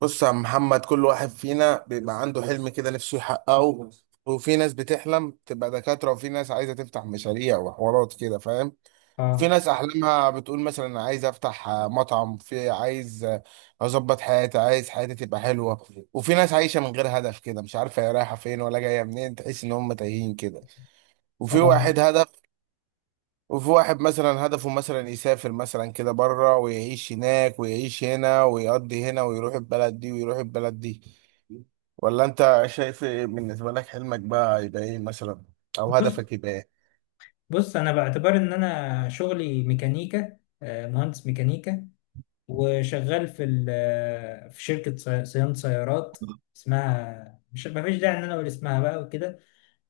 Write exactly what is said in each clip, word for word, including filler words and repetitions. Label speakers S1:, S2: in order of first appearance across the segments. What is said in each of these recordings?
S1: بص يا عم محمد، كل واحد فينا بيبقى عنده حلم كده نفسه يحققه. وفي ناس بتحلم تبقى دكاترة، وفي ناس عايزة تفتح مشاريع وحوارات كده، فاهم؟ في
S2: اه،
S1: ناس أحلامها بتقول مثلا أنا عايز أفتح آه، مطعم، في عايز آه، أظبط حياتي، عايز حياتي تبقى حلوة. وفي ناس عايشة من غير هدف كده، مش عارفة هي رايحة فين ولا جاية منين، تحس إن هم تايهين كده. وفي
S2: اه،
S1: واحد هدف، وفي واحد مثلا هدفه مثلا يسافر مثلا كده بره ويعيش هناك ويعيش هنا ويقضي هنا ويروح البلد دي ويروح البلد دي. ولا انت شايف ايه؟ بالنسبة لك حلمك بقى يبقى ايه مثلا؟ او
S2: بص،
S1: هدفك يبقى ايه؟
S2: بص، انا باعتبار ان انا شغلي ميكانيكا، آه، مهندس ميكانيكا. وشغال في ال- آه، في شركه صي- صيانه سيارات. اسمها، مش، ما فيش داعي ان انا اقول اسمها بقى وكده.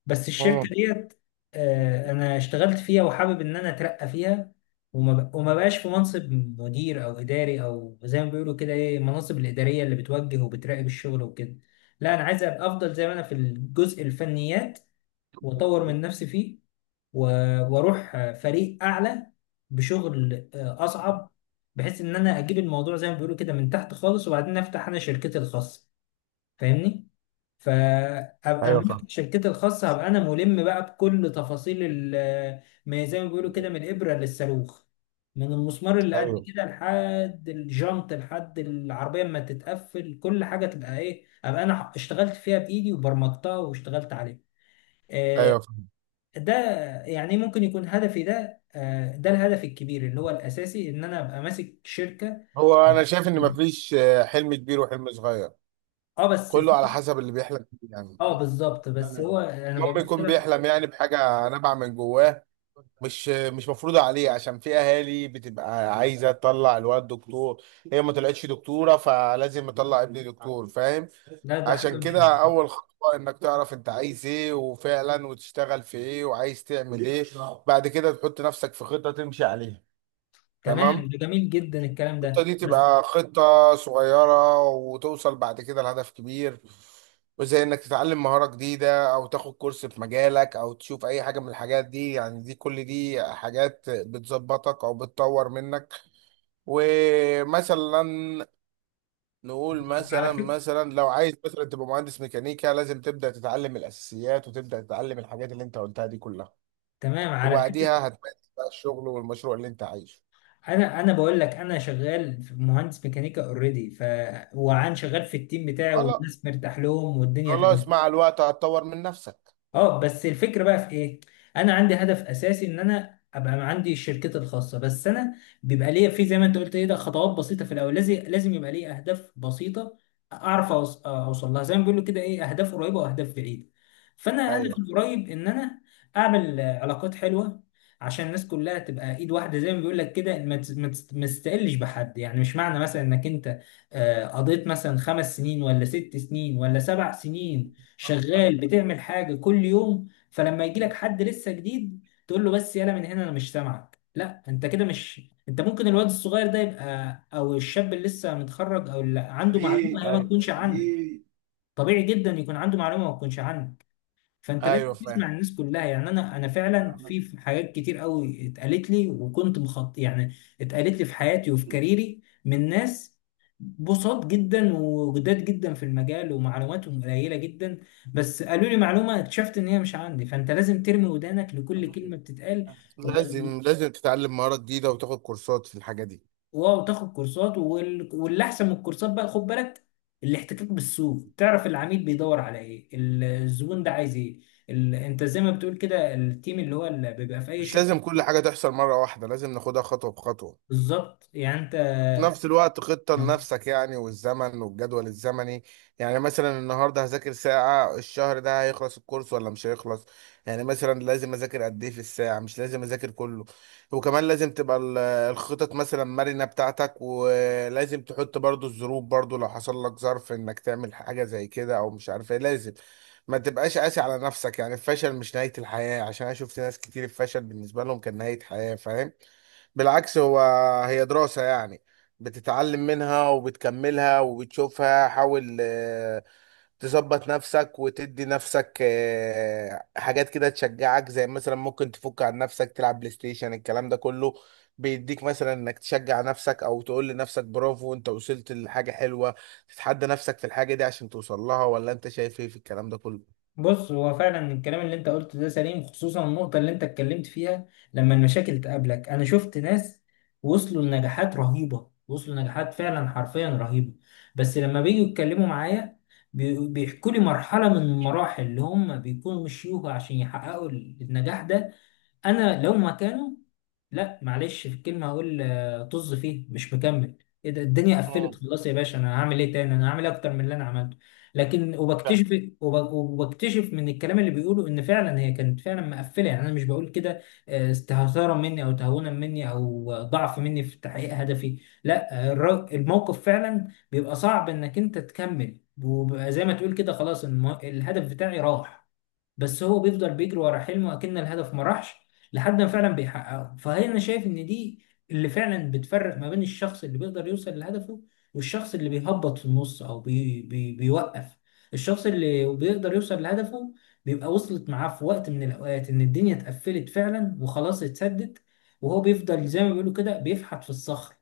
S2: بس الشركه
S1: مم.
S2: ديت، آه، انا اشتغلت فيها وحابب ان انا اترقى فيها. وما ب- وما بقاش في منصب مدير او اداري، او زي ما بيقولوا كده ايه، المناصب الاداريه اللي بتوجه وبتراقب الشغل وكده. لا، انا عايز ابقى افضل زي ما انا في الجزء الفنيات، واطور من نفسي فيه، و- واروح فريق اعلى بشغل آه، اصعب. بحيث ان انا اجيب الموضوع زي ما بيقولوا كده من تحت خالص، وبعدين افتح انا شركتي الخاصه. فاهمني؟ فابقى
S1: ايوه
S2: لما
S1: فاهم.
S2: افتح شركتي الخاصه هبقى انا ملم بقى بكل تفاصيل ال- ما زي ما بيقولوا كده، من الابره للصاروخ، من المسمار اللي قد
S1: ايوه.
S2: كده لحد الجنط لحد العربيه اما تتقفل، كل حاجه تبقى ايه، ابقى انا اشتغلت فيها بايدي وبرمجتها واشتغلت عليها. آه،
S1: ايوه فاهم.
S2: ده يعني ممكن يكون هدفي ده، آه، ده الهدف الكبير اللي هو الاساسي، ان انا ابقى ماسك شركه.
S1: هو انا شايف ان مفيش آه، حلم كبير وحلم صغير،
S2: اه بس
S1: كله على
S2: في.
S1: حسب اللي بيحلم بيه يعني.
S2: اه بالظبط، بس هو انا
S1: المهم
S2: ببص
S1: يكون
S2: لها.
S1: بيحلم يعني بحاجة نابعة من جواه، مش مش مفروضة عليه، عشان في أهالي بتبقى عايزة تطلع الولد دكتور، هي ما طلعتش دكتورة فلازم تطلع ابني دكتور، فاهم؟
S2: لا، ده حاجه،
S1: عشان
S2: مش...
S1: كده أول خطوة إنك تعرف أنت عايز إيه وفعلا، وتشتغل في إيه وعايز تعمل إيه. بعد كده تحط نفسك في خطة تمشي عليها.
S2: تمام،
S1: تمام.
S2: ده جميل جدا الكلام
S1: الخطة دي
S2: ده، بس...
S1: تبقى خطة صغيرة وتوصل بعد كده لهدف كبير. وزي انك تتعلم مهارة جديدة او تاخد كورس في مجالك او تشوف اي حاجة من الحاجات دي، يعني دي كل دي حاجات بتظبطك او بتطور منك. ومثلا نقول
S2: على
S1: مثلا
S2: فكره،
S1: مثلا لو عايز مثلا تبقى مهندس ميكانيكا، لازم تبدأ تتعلم الاساسيات وتبدأ تتعلم الحاجات اللي انت قلتها دي كلها.
S2: تمام، على فكره.
S1: وبعديها هتمارس بقى الشغل والمشروع اللي انت عايشه.
S2: انا انا بقول لك، انا شغال في مهندس ميكانيكا، اوريدي، ف... وعن شغال في التيم بتاعي،
S1: خلاص.
S2: والناس مرتاح لهم والدنيا
S1: خلاص
S2: تمام.
S1: مع الوقت هتطور من نفسك.
S2: اه بس الفكره بقى في ايه. انا عندي هدف اساسي، ان انا ابقى عندي شركتي الخاصه، بس انا بيبقى ليا في، زي ما انت قلت ايه، ده خطوات بسيطه في الاول، لازم، لازم يبقى ليا اهداف بسيطه. اعرف أوص- اوصل لها، زي ما بيقولوا كده ايه، اهداف قريبه واهداف بعيده. فانا هدفي
S1: ايوه.
S2: القريب ان انا اعمل آه، علاقات حلوه، عشان الناس كلها تبقى ايد واحده، زي ما بيقول لك كده، ما تس- ما تس- ما تستقلش بحد. يعني مش معنى مثلا انك انت آه، قضيت مثلا خمس سنين ولا ست سنين ولا سبع سنين شغال بتعمل حاجه كل يوم، فلما يجي لك حد لسه جديد تقول له: بس يلا من هنا، انا مش سامعك، لا، انت كده مش... انت ممكن الواد الصغير ده يبقى، او الشاب اللي لسه متخرج، او اللي عنده معلومه هي ما
S1: ايوه.
S2: تكونش عندك. طبيعي جدا يكون عنده معلومه ما تكونش عندك. فانت
S1: ايوه
S2: لازم
S1: فاهم.
S2: تسمع الناس كلها. يعني انا انا فعلا في في حاجات كتير قوي اتقالت لي، وكنت مخط يعني. اتقالت لي في حياتي وفي كاريري من ناس بساط جدا وجداد جدا في المجال، ومعلوماتهم قليله جدا، بس قالوا لي معلومه اكتشفت ان هي مش عندي. فانت لازم ترمي ودانك لكل كلمه بتتقال. وما
S1: لازم، لازم تتعلم مهارة جديدة وتاخد كورسات في الحاجة دي.
S2: واو تاخد كورسات، وال... واللي احسن من الكورسات بقى، خد بالك، الاحتكاك بالسوق. تعرف العميل بيدور على ايه، ال- الزبون ده عايز ايه. ال... انت زي ما بتقول كده، التيم اللي هو اللي بيبقى في اي
S1: مش
S2: شركه.
S1: لازم كل حاجة تحصل مرة واحدة، لازم ناخدها خطوة بخطوة.
S2: بالظبط يعني.
S1: في نفس الوقت خطة
S2: انت...
S1: لنفسك يعني، والزمن والجدول الزمني. يعني مثلا النهاردة هذاكر ساعة، الشهر ده هيخلص الكورس ولا مش هيخلص؟ يعني مثلا لازم أذاكر قد إيه في الساعة، مش لازم أذاكر كله. وكمان لازم تبقى ال- الخطط مثلا مرنة بتاعتك، ولازم تحط برضو الظروف برضو، لو حصل لك ظرف إنك تعمل حاجة زي كده أو مش عارف إيه، لازم ما تبقاش قاسي على نفسك. يعني الفشل مش نهاية الحياة، عشان أنا شفت ناس كتير الفشل بالنسبة لهم كان نهاية حياة، فاهم؟ بالعكس، هو هي دراسة يعني، بتتعلم منها وبتكملها وبتشوفها. حاول آه، تظبط نفسك وتدي نفسك آه، حاجات كده تشجعك، زي مثلا ممكن تفك عن نفسك تلعب بلاي ستيشن، الكلام ده كله بيديك مثلا انك تشجع نفسك او تقول لنفسك برافو انت وصلت لحاجة حلوة. تتحدى نفسك في الحاجة دي عشان توصل لها. ولا انت شايف ايه في الكلام ده كله؟
S2: بص، هو فعلا الكلام اللي انت قلته ده سليم، خصوصا النقطة اللي انت اتكلمت فيها لما المشاكل تقابلك. انا شفت ناس وصلوا لنجاحات رهيبة، وصلوا لنجاحات فعلا حرفيا رهيبة. بس لما بيجوا يتكلموا معايا، بي- بيحكوا لي مرحلة من المراحل اللي هم بيكونوا مشيوها عشان يحققوا النجاح ده. انا لو مكانه، لا معلش في الكلمة هقول آه، طز فيه، مش مكمل. ايه ده، الدنيا قفلت
S1: امم
S2: خلاص يا باشا، انا هعمل ايه تاني؟ انا هعمل إيه اكتر من اللي انا عملته؟ لكن
S1: فاهم.
S2: وبكتشف، وب- وبكتشف من الكلام اللي بيقوله ان فعلا هي كانت فعلا مقفلة. يعني انا مش بقول كده آه، استهتارا مني، او تهاونا مني، او ضعف مني في تحقيق هدفي. لا، آه، الر- الموقف فعلا بيبقى صعب انك انت تكمل، وبيبقى زي ما تقول كده خلاص، المو- الهدف بتاعي راح. بس هو بيفضل بيجري ورا حلمه، اكن الهدف ما راحش، لحد ما فعلا بيحققه. فهي انا شايف ان دي اللي فعلا بتفرق ما بين الشخص اللي بيقدر يوصل لهدفه، والشخص اللي بيهبط في النص او بي بي بيوقف. الشخص اللي بيقدر يوصل لهدفه، بيبقى وصلت معاه في وقت من الاوقات ان الدنيا اتقفلت فعلا وخلاص اتسدت، وهو بيفضل زي ما بيقولوا كده بيفحت في الصخر،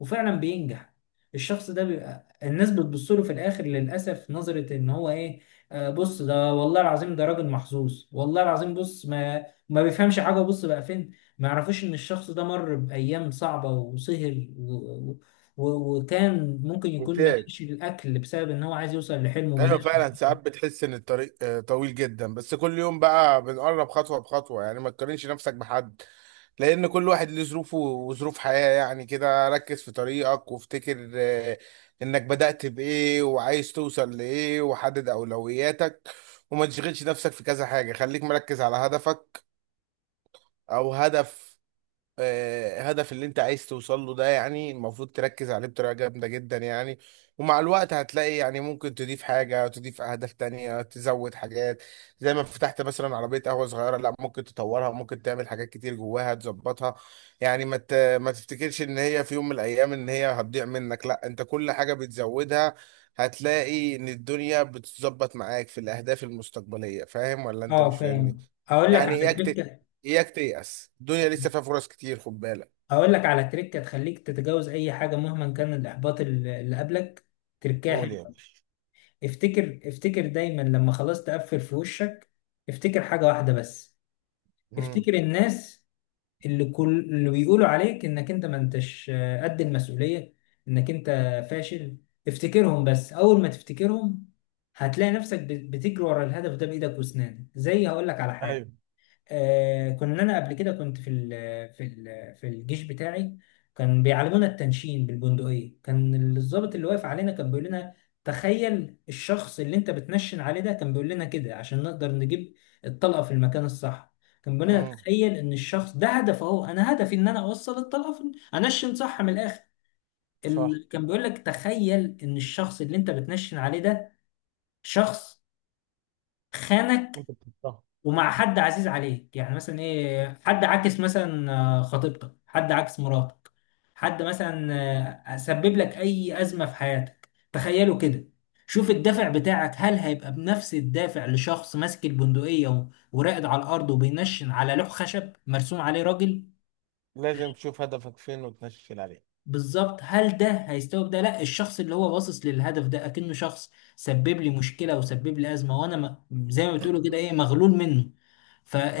S2: وفعلا بينجح. الشخص ده بيبقى الناس بتبص له في الاخر، للاسف، نظرة ان هو ايه: آه، بص، ده والله العظيم ده راجل محظوظ، والله العظيم، بص، ما ما بيفهمش حاجة، بص بقى فين. ما يعرفوش ان الشخص ده مر بأيام صعبة وسهر و... و... و- وكان ممكن يكون ما
S1: ممتاز.
S2: لقاش الأكل بسبب ان هو عايز يوصل لحلمه وما
S1: ايوه
S2: لقاش.
S1: فعلا، ساعات بتحس ان الطريق آه، طويل جدا، بس كل يوم بقى بنقرب خطوه بخطوه يعني. ما تقارنش نفسك بحد، لان كل واحد ليه ظروفه وظروف حياه يعني. كده ركز في طريقك وافتكر آه، انك بدأت بايه وعايز توصل لايه، وحدد اولوياتك، وما تشغلش نفسك في كذا حاجه، خليك مركز على هدفك. او هدف آه، هدف اللي انت عايز توصل له ده، يعني المفروض تركز عليه بطريقة جامدة جدا يعني. ومع الوقت هتلاقي يعني ممكن تضيف حاجة، تضيف أهداف تانية، تزود حاجات. زي ما فتحت مثلا عربية قهوة صغيرة، لا، ممكن تطورها، ممكن تعمل حاجات كتير جواها تظبطها. يعني ما ت- ما تفتكرش ان هي في يوم من الأيام ان هي هتضيع منك، لا، انت كل حاجة بتزودها هتلاقي ان الدنيا بتتظبط معاك في الأهداف المستقبلية. فاهم ولا انت
S2: اه
S1: مش فاهمني؟
S2: فاهم. اقول لك
S1: يعني
S2: على
S1: ايه؟
S2: تريكة
S1: اياك تيأس، الدنيا لسه فيها فرص كتير خد بالك.
S2: اقول لك على تريكة تخليك تتجاوز اي حاجة مهما كان الإحباط ال- اللي قبلك. تركاها
S1: قول يا
S2: حلوة.
S1: باشا.
S2: افتكر، افتكر دايما لما خلاص تقفل في وشك. افتكر حاجة واحدة بس.
S1: مم.
S2: افتكر الناس، اللي كل اللي بيقولوا عليك انك انت ما انتش قد المسؤولية، انك انت فاشل. افتكرهم. بس اول ما تفتكرهم هتلاقي نفسك بت- بتجري ورا الهدف ده بايدك واسنانك. زي... هقول لك على
S1: ايوه.
S2: حاجة. آه كنا انا قبل كده كنت في ال في ال في الجيش بتاعي. كان بيعلمونا التنشين بالبندقية. كان الضابط اللي واقف علينا كان بيقول لنا: تخيل الشخص اللي انت بتنشن عليه ده. كان بيقول لنا كده عشان نقدر نجيب الطلقة في المكان الصح. كان بيقول لنا:
S1: مم.
S2: تخيل ان الشخص ده هدفه هو، انا هدفي ان انا اوصل الطلقة في... انشن صح من الاخر.
S1: صح.
S2: ال... كان بيقول لك: تخيل ان الشخص اللي انت بتنشن عليه ده شخص خانك،
S1: انت بتختار.
S2: ومع حد عزيز عليك، يعني مثلا ايه، حد عاكس مثلا آه، خطيبتك، حد عاكس مراتك، حد مثلا آه، سبب لك اي ازمه في حياتك، تخيلوا كده. شوف الدافع بتاعك، هل هيبقى بنفس الدافع لشخص ماسك البندقيه و- وراقد على الارض وبينشن على لوح خشب مرسوم عليه راجل؟
S1: لازم تشوف هدفك فين وتنشل عليه.
S2: بالظبط. هل ده هيستوعب ده؟ لا، الشخص اللي هو باصص للهدف ده اكنه شخص سبب لي مشكله وسبب لي ازمه، وانا م- زي ما بتقولوا كده ايه، مغلول منه.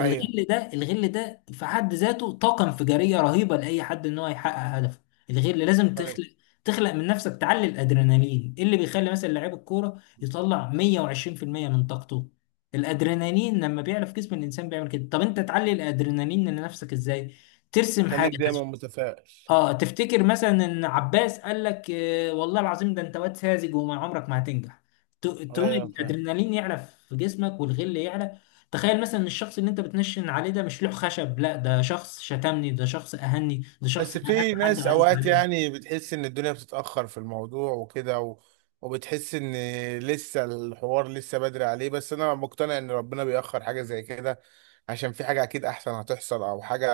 S1: ايوه.
S2: ده، الغل ده في حد ذاته طاقه انفجاريه رهيبه لاي حد ان هو يحقق هدفه. الغل لازم
S1: ايوه
S2: تخلق، تخلق من نفسك، تعلي الادرينالين. إيه اللي بيخلي مثلا لعيب الكوره يطلع مئة وعشرين في المئة من طاقته؟ الادرينالين لما بيعلى في جسم الانسان بيعمل كده. طب انت تعلي الادرينالين لنفسك ازاي؟ ترسم
S1: خليك
S2: حاجه.
S1: دايما متفائل.
S2: اه، تفتكر مثلا ان عباس قال لك: آه والله العظيم ده انت واد ساذج، وما عمرك ما هتنجح. ت- تقوم
S1: ايوه فاهم.
S2: الادرينالين يعلى في جسمك، والغل يعلى. تخيل مثلا ان الشخص اللي انت بتنشن عليه ده مش لوح خشب، لا، ده شخص شتمني، ده شخص اهني، ده شخص
S1: بس
S2: اهان
S1: في
S2: حد
S1: ناس
S2: عزيز
S1: اوقات
S2: عليه.
S1: يعني بتحس ان الدنيا بتتأخر في الموضوع وكده و... وبتحس ان لسه الحوار لسه بدري عليه، بس انا مقتنع ان ربنا بيأخر حاجة زي كده عشان في حاجة اكيد احسن هتحصل او حاجة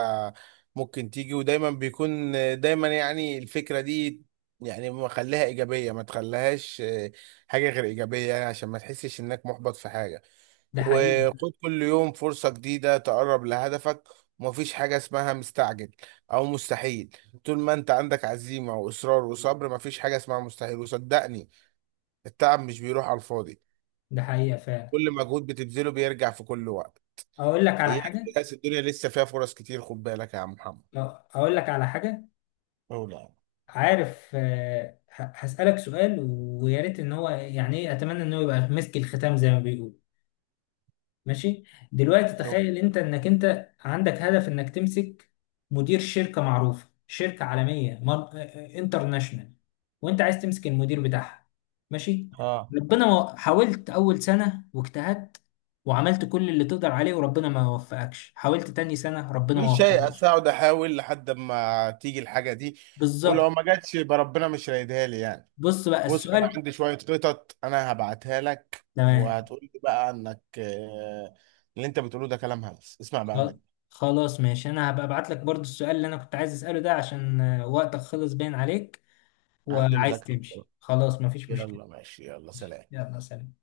S1: ممكن تيجي. ودايما بيكون دايما يعني الفكرة دي يعني مخليها ايجابية، ما تخليهاش آه، حاجة غير ايجابية يعني، عشان ما تحسش انك محبط في حاجة.
S2: ده حقيقة.
S1: وخد كل يوم فرصة جديدة تقرب لهدفك. ومفيش حاجة اسمها مستعجل أو مستحيل. طول ما أنت عندك عزيمة وإصرار وصبر، مفيش حاجة اسمها مستحيل، وصدقني التعب مش بيروح على الفاضي،
S2: ده حقيقة فعلا.
S1: كل مجهود بتبذله بيرجع في كل وقت.
S2: اقول لك على
S1: إياك
S2: حاجة
S1: تيأس، الدنيا لسه فيها فرص كتير خد بالك يا عم محمد.
S2: آه، اقول لك على حاجة.
S1: أولى.
S2: عارف؟ آه، ه- هسألك سؤال، ويا ريت ان هو، يعني ايه، اتمنى ان هو يبقى مسك الختام زي ما بيقول. ماشي. دلوقتي تخيل انت انك انت عندك هدف انك تمسك مدير شركة معروفة، شركة عالمية، مار- انترناشونال، وانت عايز تمسك المدير بتاعها. ماشي.
S1: اه،
S2: ربنا ما- حاولت اول سنة واجتهدت، وعملت كل اللي تقدر عليه، وربنا ما وفقكش. حاولت تاني سنة، ربنا ما
S1: مش هيأس،
S2: وفقكش.
S1: أقعد أحاول لحد ما تيجي الحاجة دي، ولو
S2: بالظبط.
S1: ما جاتش يبقى ربنا مش رايدها لي يعني.
S2: بص بقى
S1: بص انا
S2: السؤال.
S1: عندي شويه خطط انا هبعتها لك
S2: تمام.
S1: وهتقول لي بقى انك آه، اللي انت بتقوله ده كلام هلس، اسمع بقى
S2: خل-
S1: مني.
S2: خلاص ماشي، انا هبقى ابعت لك برضو السؤال اللي انا كنت عايز اسأله ده، عشان آه، وقتك خلص باين عليك
S1: عندي
S2: وعايز
S1: مذاكره بصراحة.
S2: تمشي، خلاص مفيش مشكلة.
S1: يلا ماشي، يلا سلام.
S2: يلا سلام.